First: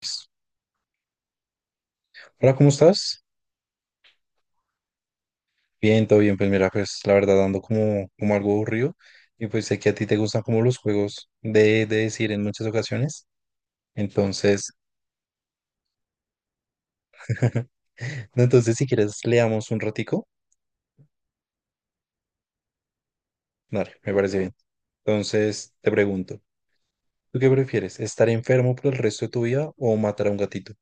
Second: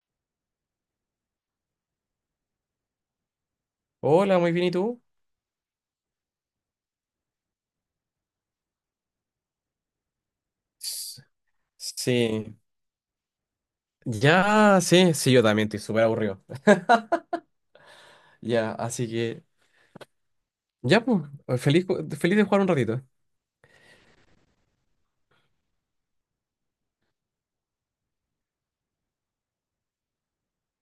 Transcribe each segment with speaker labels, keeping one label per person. Speaker 1: Pues, hola, ¿cómo estás?
Speaker 2: Hola, muy bien, ¿y tú?
Speaker 1: Bien, todo bien. Pues mira, pues la verdad ando como algo aburrido y pues sé que a ti te gustan como los
Speaker 2: S-
Speaker 1: juegos de decir en
Speaker 2: Sí,
Speaker 1: muchas ocasiones. Entonces,
Speaker 2: ya, sí, sí, yo también estoy súper aburrido.
Speaker 1: no,
Speaker 2: Ya,
Speaker 1: entonces si
Speaker 2: así
Speaker 1: quieres
Speaker 2: que,
Speaker 1: leamos un ratico.
Speaker 2: ya, pues, feliz, feliz de jugar un ratito.
Speaker 1: Dale, me parece bien. Entonces te pregunto, ¿tú qué prefieres? ¿Estar enfermo por el resto de tu vida o matar a un gatito?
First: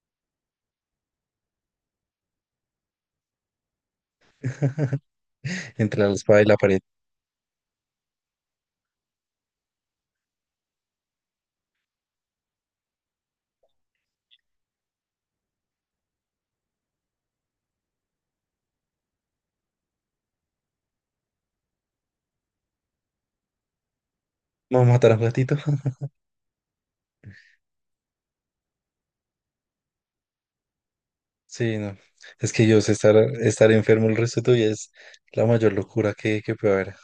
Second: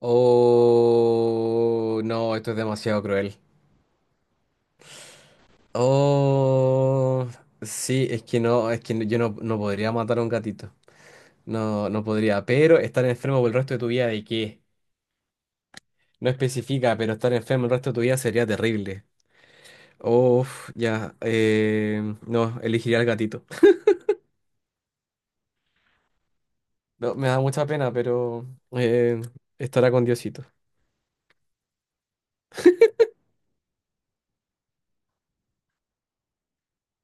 Speaker 2: Oh, no, esto es demasiado cruel.
Speaker 1: Entre la espada y la pared.
Speaker 2: Oh, sí, es que no, es que yo no, no podría matar a un gatito. No, no podría, pero estar enfermo por el resto de tu vida, ¿de qué? No especifica, pero estar enfermo el resto de tu vida sería terrible. Uf, ya, no, elegiría al gatito.
Speaker 1: ¿No matar a un gatito?
Speaker 2: No, me da mucha pena, pero eh, estará con Diosito.
Speaker 1: Sí, no. Es que yo sé estar enfermo el resto de tu vida es la mayor locura que puede haber.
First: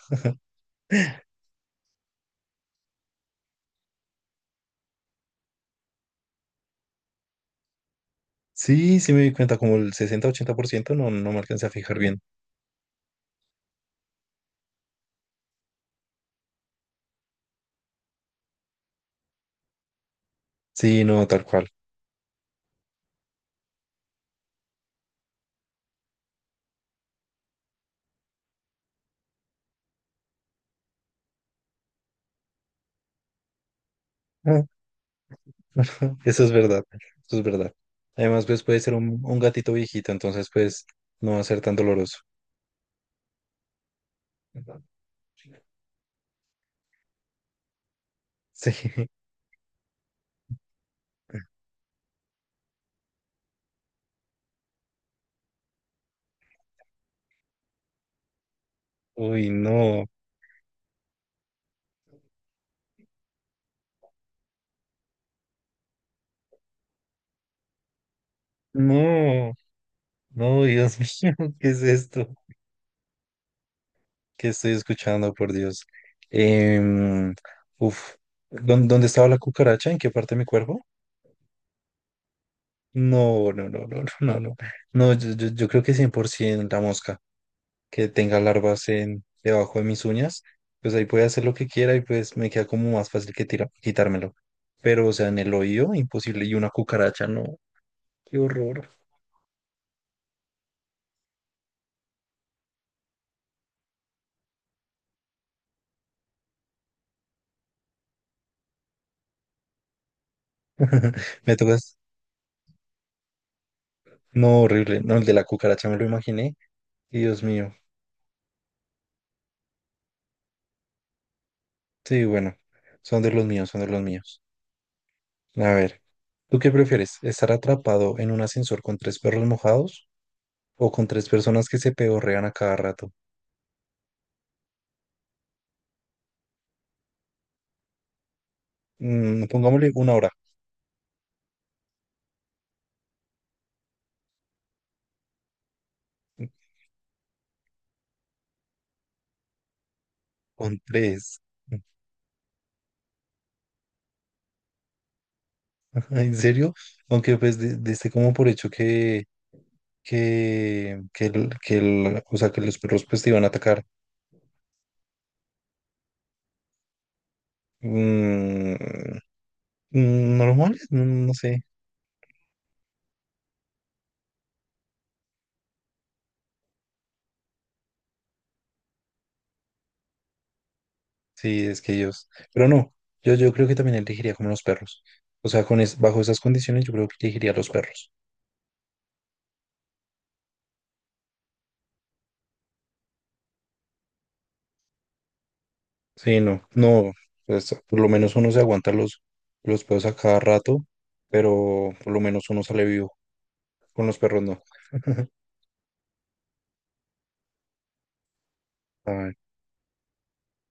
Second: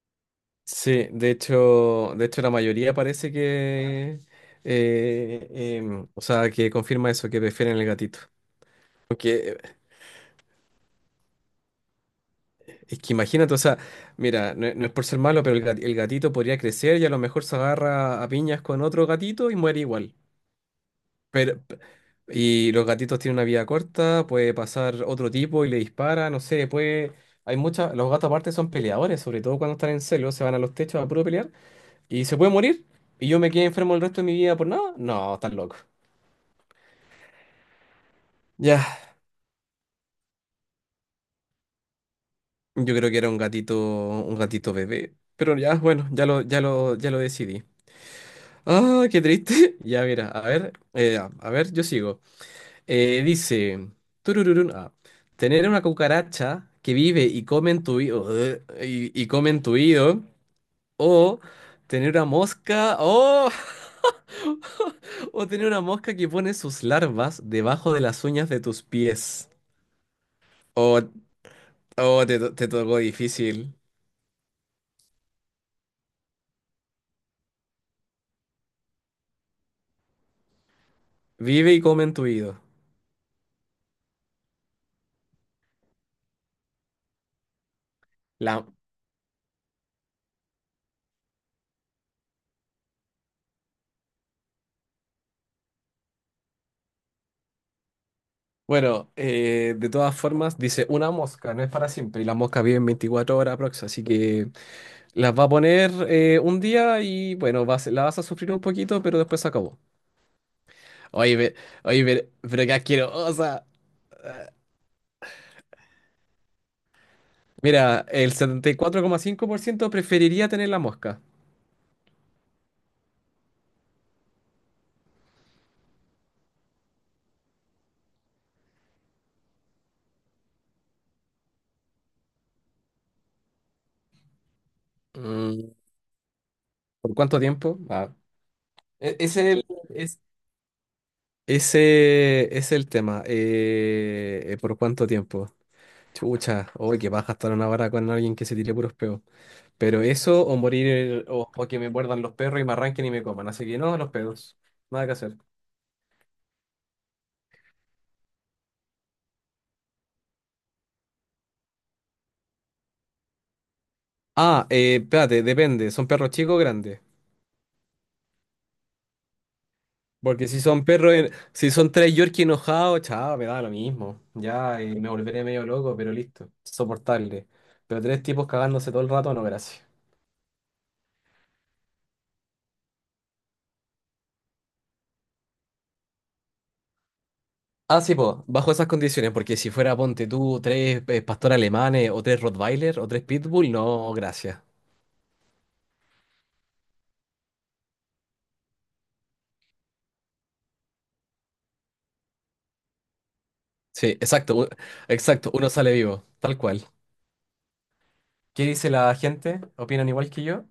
Speaker 2: Sí, de hecho la mayoría parece que, eh, o sea, que confirma eso, que prefieren el gatito.
Speaker 1: Sí, sí me di cuenta,
Speaker 2: Porque
Speaker 1: como el 60, 80%, no, no me alcancé a fijar bien.
Speaker 2: es que imagínate, o sea, mira, no, no es por ser malo, pero el, el gatito podría crecer y a lo mejor se agarra a piñas con otro gatito y muere igual.
Speaker 1: Sí, no, tal
Speaker 2: Pero,
Speaker 1: cual.
Speaker 2: y los gatitos tienen una vida corta, puede pasar otro tipo y le dispara, no sé, puede... Hay muchas... Los gatos aparte son peleadores, sobre todo cuando están en celo, se van a los techos a puro pelear y se puede morir y yo me quedé enfermo el resto de mi vida
Speaker 1: Ah,
Speaker 2: por nada. No, estás loco.
Speaker 1: eso es verdad, eso es verdad. Además, pues puede
Speaker 2: Ya,
Speaker 1: ser un gatito viejito, entonces pues no va a ser tan doloroso.
Speaker 2: yo creo que era un gatito bebé, pero ya, bueno, ya lo, ya lo, ya lo decidí.
Speaker 1: Sí,
Speaker 2: Ah, qué triste. Ya, mira, a ver, yo sigo. Dice, turururun, ah, tener una cucaracha que vive y come en tu oído, y
Speaker 1: uy,
Speaker 2: come en tu
Speaker 1: no,
Speaker 2: oído, o tener una mosca, oh, o tener una mosca que pone sus larvas debajo de las uñas de tus pies.
Speaker 1: no, no, Dios
Speaker 2: Oh,
Speaker 1: mío, ¿qué es
Speaker 2: oh,
Speaker 1: esto?
Speaker 2: te, te tocó difícil.
Speaker 1: ¿Qué estoy escuchando, por Dios? Em, Uf, ¿dónde estaba la cucaracha? ¿En qué parte de mi cuerpo?
Speaker 2: Vive y come en tu oído.
Speaker 1: No, no, no, no, no, no, no, no, yo creo que 100% la mosca. Que tenga
Speaker 2: La,
Speaker 1: larvas debajo de mis uñas, pues ahí puede hacer lo que quiera y pues me queda como más fácil que quitármelo. Pero, o sea, en el oído, imposible. Y una cucaracha, no. Qué horror.
Speaker 2: bueno, de todas formas, dice una mosca, no es para siempre, y las moscas viven 24 horas aprox, así que... Las va a poner un día y bueno, vas, la vas a sufrir un poquito, pero después se acabó. Oye, ve-
Speaker 1: Me tocas.
Speaker 2: oye, pero qué asquerosa.
Speaker 1: No, horrible. No, el de la cucaracha me lo imaginé. Y Dios mío.
Speaker 2: Mira, el 74,5% preferiría tener la mosca.
Speaker 1: Sí, bueno. Son de los míos, son de los míos. A ver, ¿tú qué prefieres? ¿Estar atrapado en un ascensor con tres perros mojados o con tres personas que se pedorrean a cada rato?
Speaker 2: Mm, ¿por cuánto tiempo? Ah, e- es el,
Speaker 1: Pongámosle una
Speaker 2: es-
Speaker 1: hora.
Speaker 2: ese es el tema. ¿Por cuánto tiempo? Chucha, oye, que vas a estar 1 hora con alguien que se tire puros peos. Pero eso, o
Speaker 1: Con
Speaker 2: morir,
Speaker 1: tres.
Speaker 2: o que me muerdan los perros y me arranquen y me coman. Así que no, los pedos. Nada que hacer.
Speaker 1: ¿En serio? Aunque pues diste como por hecho que, o sea, que los perros pues te iban a atacar.
Speaker 2: Ah, espérate, depende. ¿Son perros chicos o grandes?
Speaker 1: Mm,
Speaker 2: Porque si
Speaker 1: Normal,
Speaker 2: son perros,
Speaker 1: no sé.
Speaker 2: si son tres Yorkie enojados, chao, me da lo mismo. Ya, me volveré medio loco, pero listo, soportable. Pero tres tipos cagándose todo el rato, no, gracias.
Speaker 1: Sí, es que ellos. Pero no, yo creo que también elegiría como los perros. O sea, con bajo esas condiciones yo creo que elegiría los
Speaker 2: Ah,
Speaker 1: perros.
Speaker 2: sí, pues, bajo esas condiciones, porque si fuera, ponte tú, tres pastores alemanes, o tres Rottweiler, o tres Pitbull, no, gracias.
Speaker 1: Sí, no, no, pues por lo menos uno se aguanta los pedos a cada rato, pero por lo menos uno sale vivo. Con
Speaker 2: Sí,
Speaker 1: los perros
Speaker 2: exacto,
Speaker 1: no.
Speaker 2: exacto, uno sale vivo, tal cual. ¿Qué dice
Speaker 1: A
Speaker 2: la
Speaker 1: ver,
Speaker 2: gente? ¿Opinan igual que yo?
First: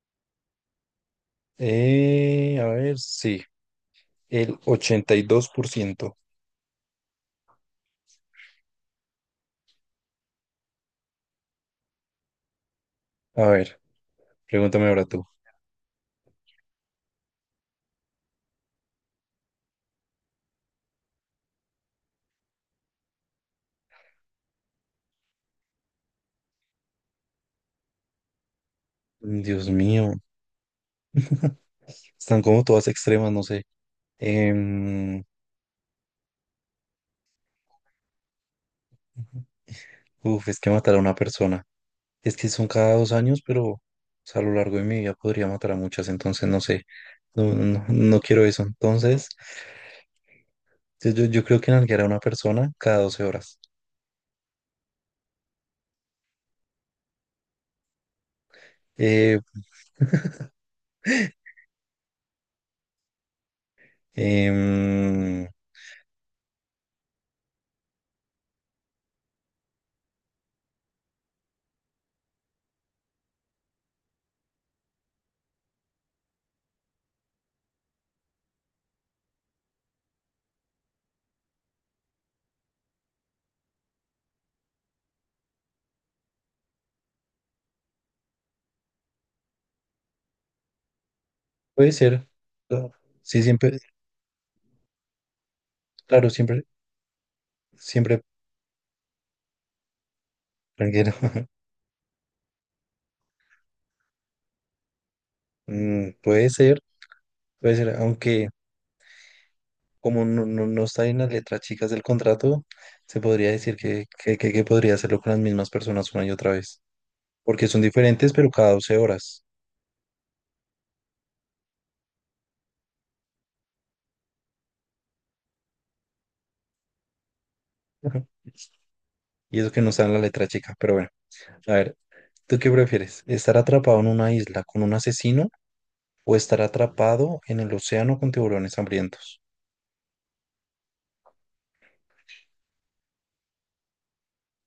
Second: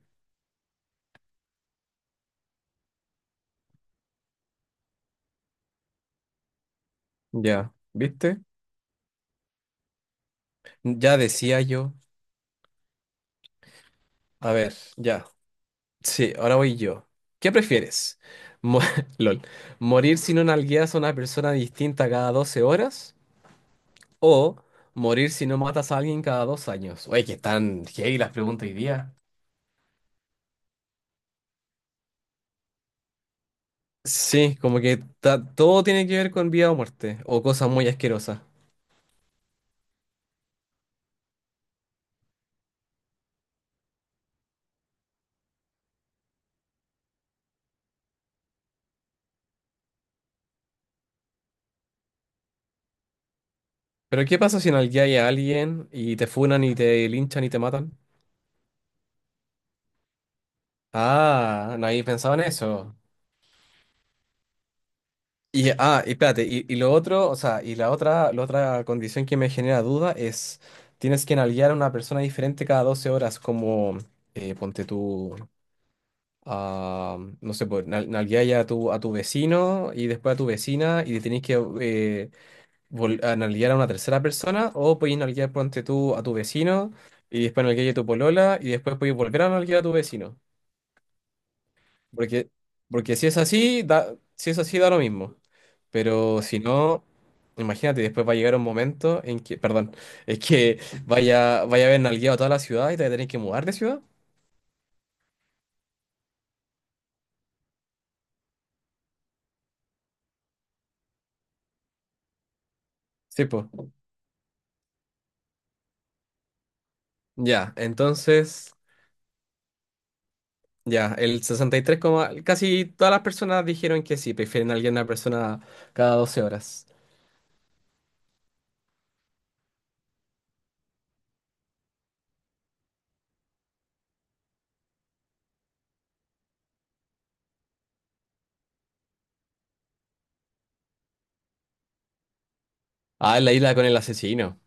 Speaker 1: a ver, sí. El 82%.
Speaker 2: Ya, ¿viste? Ya decía yo.
Speaker 1: A ver,
Speaker 2: A ver,
Speaker 1: pregúntame ahora tú.
Speaker 2: ya. Sí, ahora voy yo. ¿Qué prefieres? Mo- LOL. ¿Morir si no nalgueas a una persona distinta cada 12 horas? ¿O morir si no matas a alguien cada 2 años? Oye, que están heavy las preguntas hoy día.
Speaker 1: Dios mío. Están como todas extremas, no sé.
Speaker 2: Sí, como que
Speaker 1: Em,
Speaker 2: todo tiene que ver con vida o muerte, o cosas muy asquerosas.
Speaker 1: Uf, es que matar a una persona. Es que son cada 2 años, pero o sea, a lo largo de mi vida podría matar a muchas, entonces no sé. No, no, no quiero eso. Entonces, yo creo que nalguear a una persona cada 12 horas.
Speaker 2: Pero ¿qué pasa si nalgueas a alguien y te funan y te linchan y te matan?
Speaker 1: Eh,
Speaker 2: Ah, nadie pensaba en eso.
Speaker 1: em,
Speaker 2: Y, ah, y espérate, y lo otro, o sea, y la otra condición que me genera duda es, tienes que nalguear a una persona diferente cada 12 horas, como, ponte tú, a, no sé, pues, nalguear ya a tu vecino y después a tu vecina y tenés que eh, a nalguear a una tercera persona, o podés nalguear, ponte tú, a tu vecino y después nalguear a tu polola y después podés volver a nalguear a tu vecino.
Speaker 1: Puede ser.
Speaker 2: Porque, porque si es
Speaker 1: Sí, siempre,
Speaker 2: así, da, si es así, da lo mismo.
Speaker 1: claro,
Speaker 2: Pero si
Speaker 1: siempre,
Speaker 2: no, imagínate,
Speaker 1: siempre
Speaker 2: después va a llegar un momento en que, perdón, es que
Speaker 1: tranquilo.
Speaker 2: vaya, vaya a haber nalgueado toda la ciudad y te vas a tener que mudar de ciudad.
Speaker 1: Puede ser, puede ser, aunque como no, no, no está en las letras chicas del contrato, se
Speaker 2: Sí,
Speaker 1: podría
Speaker 2: pues.
Speaker 1: decir que podría hacerlo con las mismas personas una y otra vez, porque
Speaker 2: Ya,
Speaker 1: son diferentes, pero cada
Speaker 2: entonces,
Speaker 1: 12 horas.
Speaker 2: ya, el 63, casi todas las personas dijeron que sí, prefieren a alguien a una persona cada 12 horas.
Speaker 1: Ujú. Y eso que no está en la letra chica, pero bueno, a ver, ¿tú qué prefieres? ¿Estar atrapado en una isla con un asesino o estar atrapado en el océano con tiburones hambrientos?
Speaker 2: Ah, en la isla con el asesino.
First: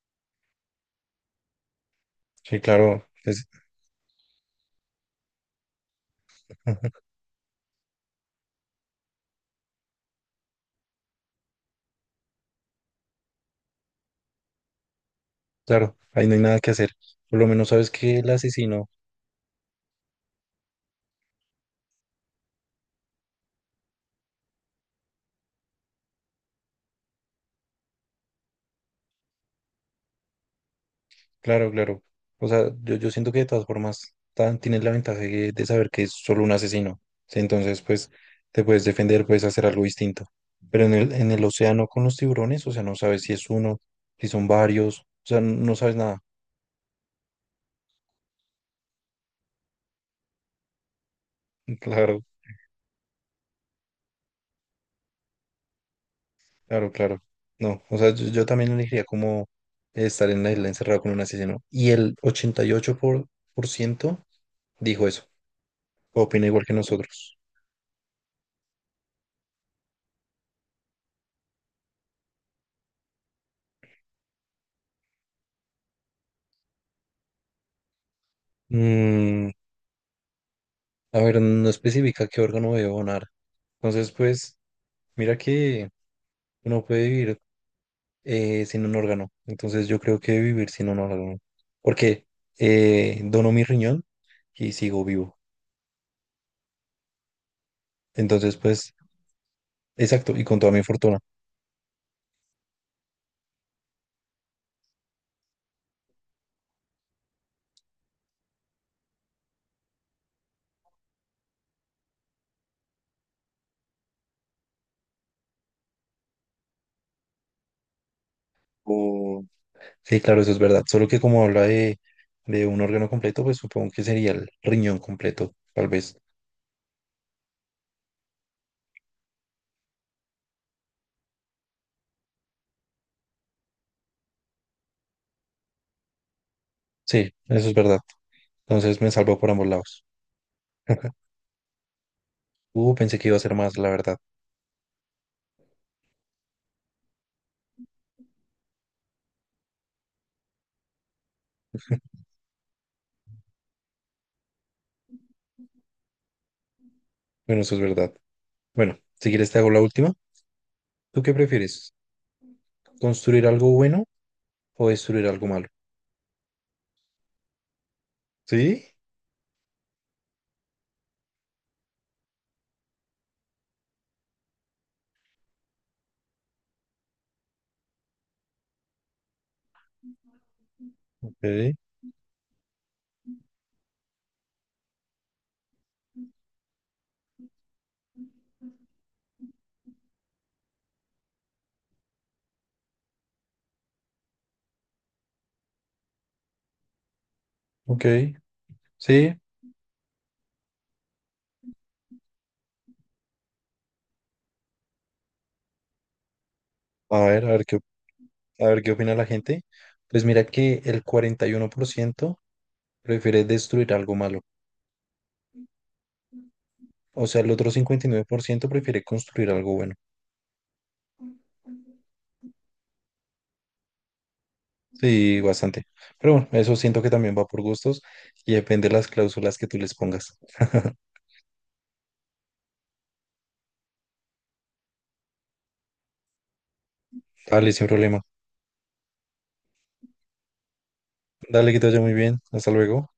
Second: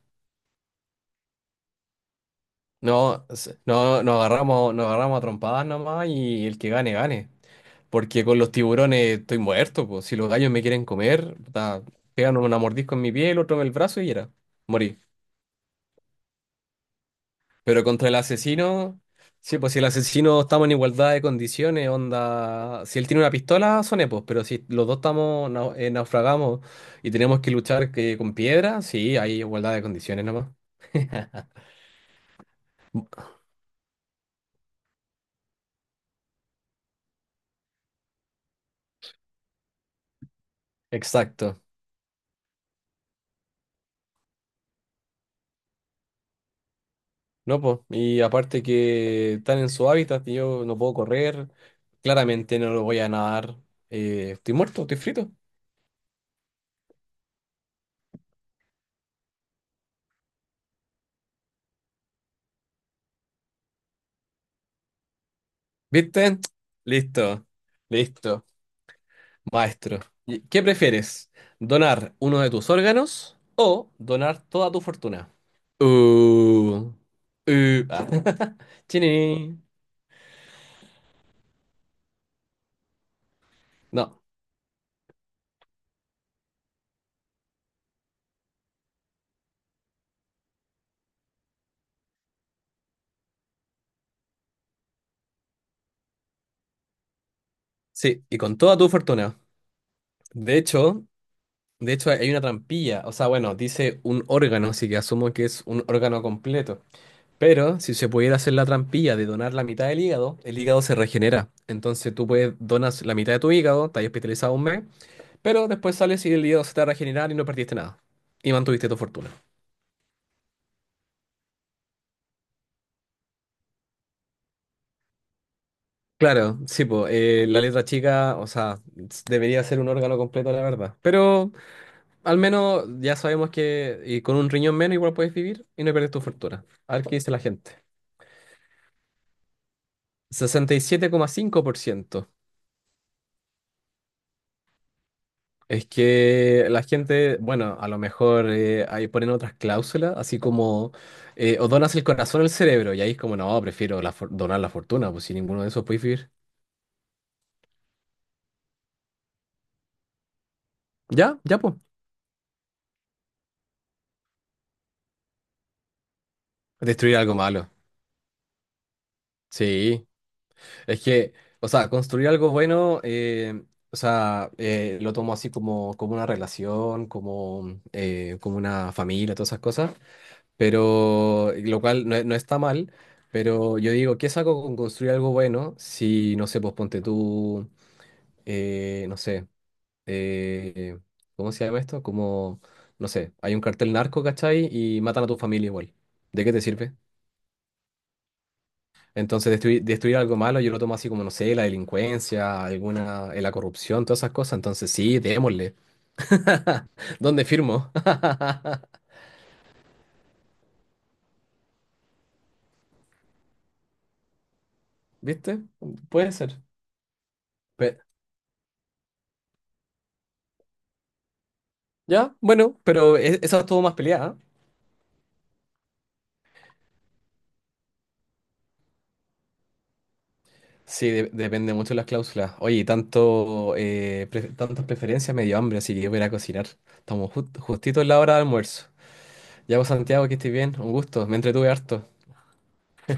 Speaker 1: Sí, claro,
Speaker 2: No, no, nos agarramos a trompadas nomás y el que gane, gane. Porque con los tiburones estoy muerto, pues. Si los gallos me quieren comer, puta, pegan una mordisco en mi piel, otro en el brazo y era. Morí.
Speaker 1: claro, ahí no hay nada que hacer. Por lo menos
Speaker 2: Pero
Speaker 1: sabes
Speaker 2: contra el
Speaker 1: que el asesino.
Speaker 2: asesino, sí, pues si el asesino estamos en igualdad de condiciones, onda. Si él tiene una pistola, son epos, pero si los dos estamos, naufragamos y tenemos que luchar que, con piedra, sí, hay igualdad de condiciones nomás.
Speaker 1: Claro, claro. O sea, yo siento que de todas formas tienes la ventaja de saber que es solo un asesino. Sí. Entonces, pues, te puedes defender, puedes hacer algo distinto. Pero en el
Speaker 2: Exacto.
Speaker 1: océano con los tiburones, o sea, no sabes si es uno, si son varios, o sea, no sabes nada.
Speaker 2: No, pues. Y aparte que están en su hábitat y yo no puedo correr,
Speaker 1: Claro,
Speaker 2: claramente no lo voy a nadar. Estoy muerto, estoy frito.
Speaker 1: claro, claro. No, o sea, yo también elegiría como estar en la isla encerrado con un asesino. Y el 88% por ciento dijo eso.
Speaker 2: ¿Viste?
Speaker 1: Opina igual que nosotros.
Speaker 2: Listo, listo, maestro. ¿Y ¿qué prefieres? ¿Donar uno de tus órganos o donar toda tu fortuna? Uh, ah.
Speaker 1: Mm,
Speaker 2: Chini.
Speaker 1: A ver, no especifica qué órgano debe donar. Entonces,
Speaker 2: No,
Speaker 1: pues, mira que uno puede vivir sin un órgano. Entonces, yo creo que vivir sin un órgano. Porque dono mi riñón y sigo vivo.
Speaker 2: sí, y
Speaker 1: Entonces,
Speaker 2: con toda tu
Speaker 1: pues,
Speaker 2: fortuna.
Speaker 1: exacto, y
Speaker 2: De
Speaker 1: con toda mi
Speaker 2: hecho,
Speaker 1: fortuna.
Speaker 2: de hecho hay una trampilla, o sea, bueno, dice un órgano, así que asumo que es un órgano completo. Pero si se pudiera hacer la trampilla de donar la mitad del hígado, el hígado se regenera. Entonces tú puedes donas la mitad de tu hígado, estás hospitalizado un mes. Pero después sales y el hígado se te va a regenerar y no perdiste nada. Y mantuviste tu fortuna.
Speaker 1: O Sí, claro, eso es verdad. Solo que como habla de un órgano completo, pues supongo que sería el riñón completo, tal vez.
Speaker 2: Claro, sí, pues la letra chica, o sea, debería ser un órgano completo, la verdad. Pero al menos ya sabemos que y con un riñón menos igual puedes vivir y no pierdes tu fortuna. A ver qué dice
Speaker 1: Sí,
Speaker 2: la
Speaker 1: eso
Speaker 2: gente.
Speaker 1: es verdad. Entonces, me salvo por ambos lados.
Speaker 2: 67,5%.
Speaker 1: Pensé que iba a ser más, la verdad.
Speaker 2: Es que la gente, bueno, a lo mejor ahí ponen otras cláusulas, así como o donas el corazón o el cerebro, y ahí es como, no, prefiero la donar la fortuna, pues sin ninguno de esos puedes vivir.
Speaker 1: Bueno, eso es verdad. Bueno, si quieres te hago la última. ¿Tú qué
Speaker 2: Ya, ya, pues.
Speaker 1: prefieres? ¿Construir algo bueno o destruir algo malo?
Speaker 2: Destruir algo malo.
Speaker 1: Sí,
Speaker 2: Sí. Es que, o sea, construir algo bueno, o sea, lo tomo así como, como una relación, como, como una familia, todas esas cosas. Pero,
Speaker 1: ok,
Speaker 2: lo cual no, no está mal. Pero yo digo, ¿qué saco con construir algo bueno si, no sé, pues ponte tú, no sé, eh, ¿cómo se llama esto? Como, no sé, hay un cartel narco, ¿cachai? Y matan a tu familia igual. ¿De qué te sirve?
Speaker 1: ok, sí.
Speaker 2: Entonces, destruir, destruir algo malo, yo lo tomo así como, no sé, la delincuencia, alguna, la corrupción, todas esas cosas. Entonces, sí, démosle.
Speaker 1: A ver,
Speaker 2: ¿Dónde firmo?
Speaker 1: a ver qué opina la gente. Pues mira que el 41% prefiere destruir algo malo.
Speaker 2: ¿Viste? Puede ser.
Speaker 1: O sea, el otro
Speaker 2: Pe-
Speaker 1: 59% prefiere construir algo bueno.
Speaker 2: ya, bueno, pero esa estuvo más peleada. ¿Eh?
Speaker 1: Sí, bastante. Pero bueno, eso siento que también va por gustos y depende de las cláusulas que tú les pongas.
Speaker 2: Sí, depende mucho de las cláusulas. Oye, y tanto, tantas preferencias me dio hambre, así que yo voy a ir a cocinar. Estamos
Speaker 1: Dale, sin
Speaker 2: justito en la
Speaker 1: problema.
Speaker 2: hora de almuerzo. Ya, pues, Santiago, que estés bien. Un gusto. Me entretuve
Speaker 1: Dale, que te vaya
Speaker 2: harto.
Speaker 1: muy bien. Hasta luego.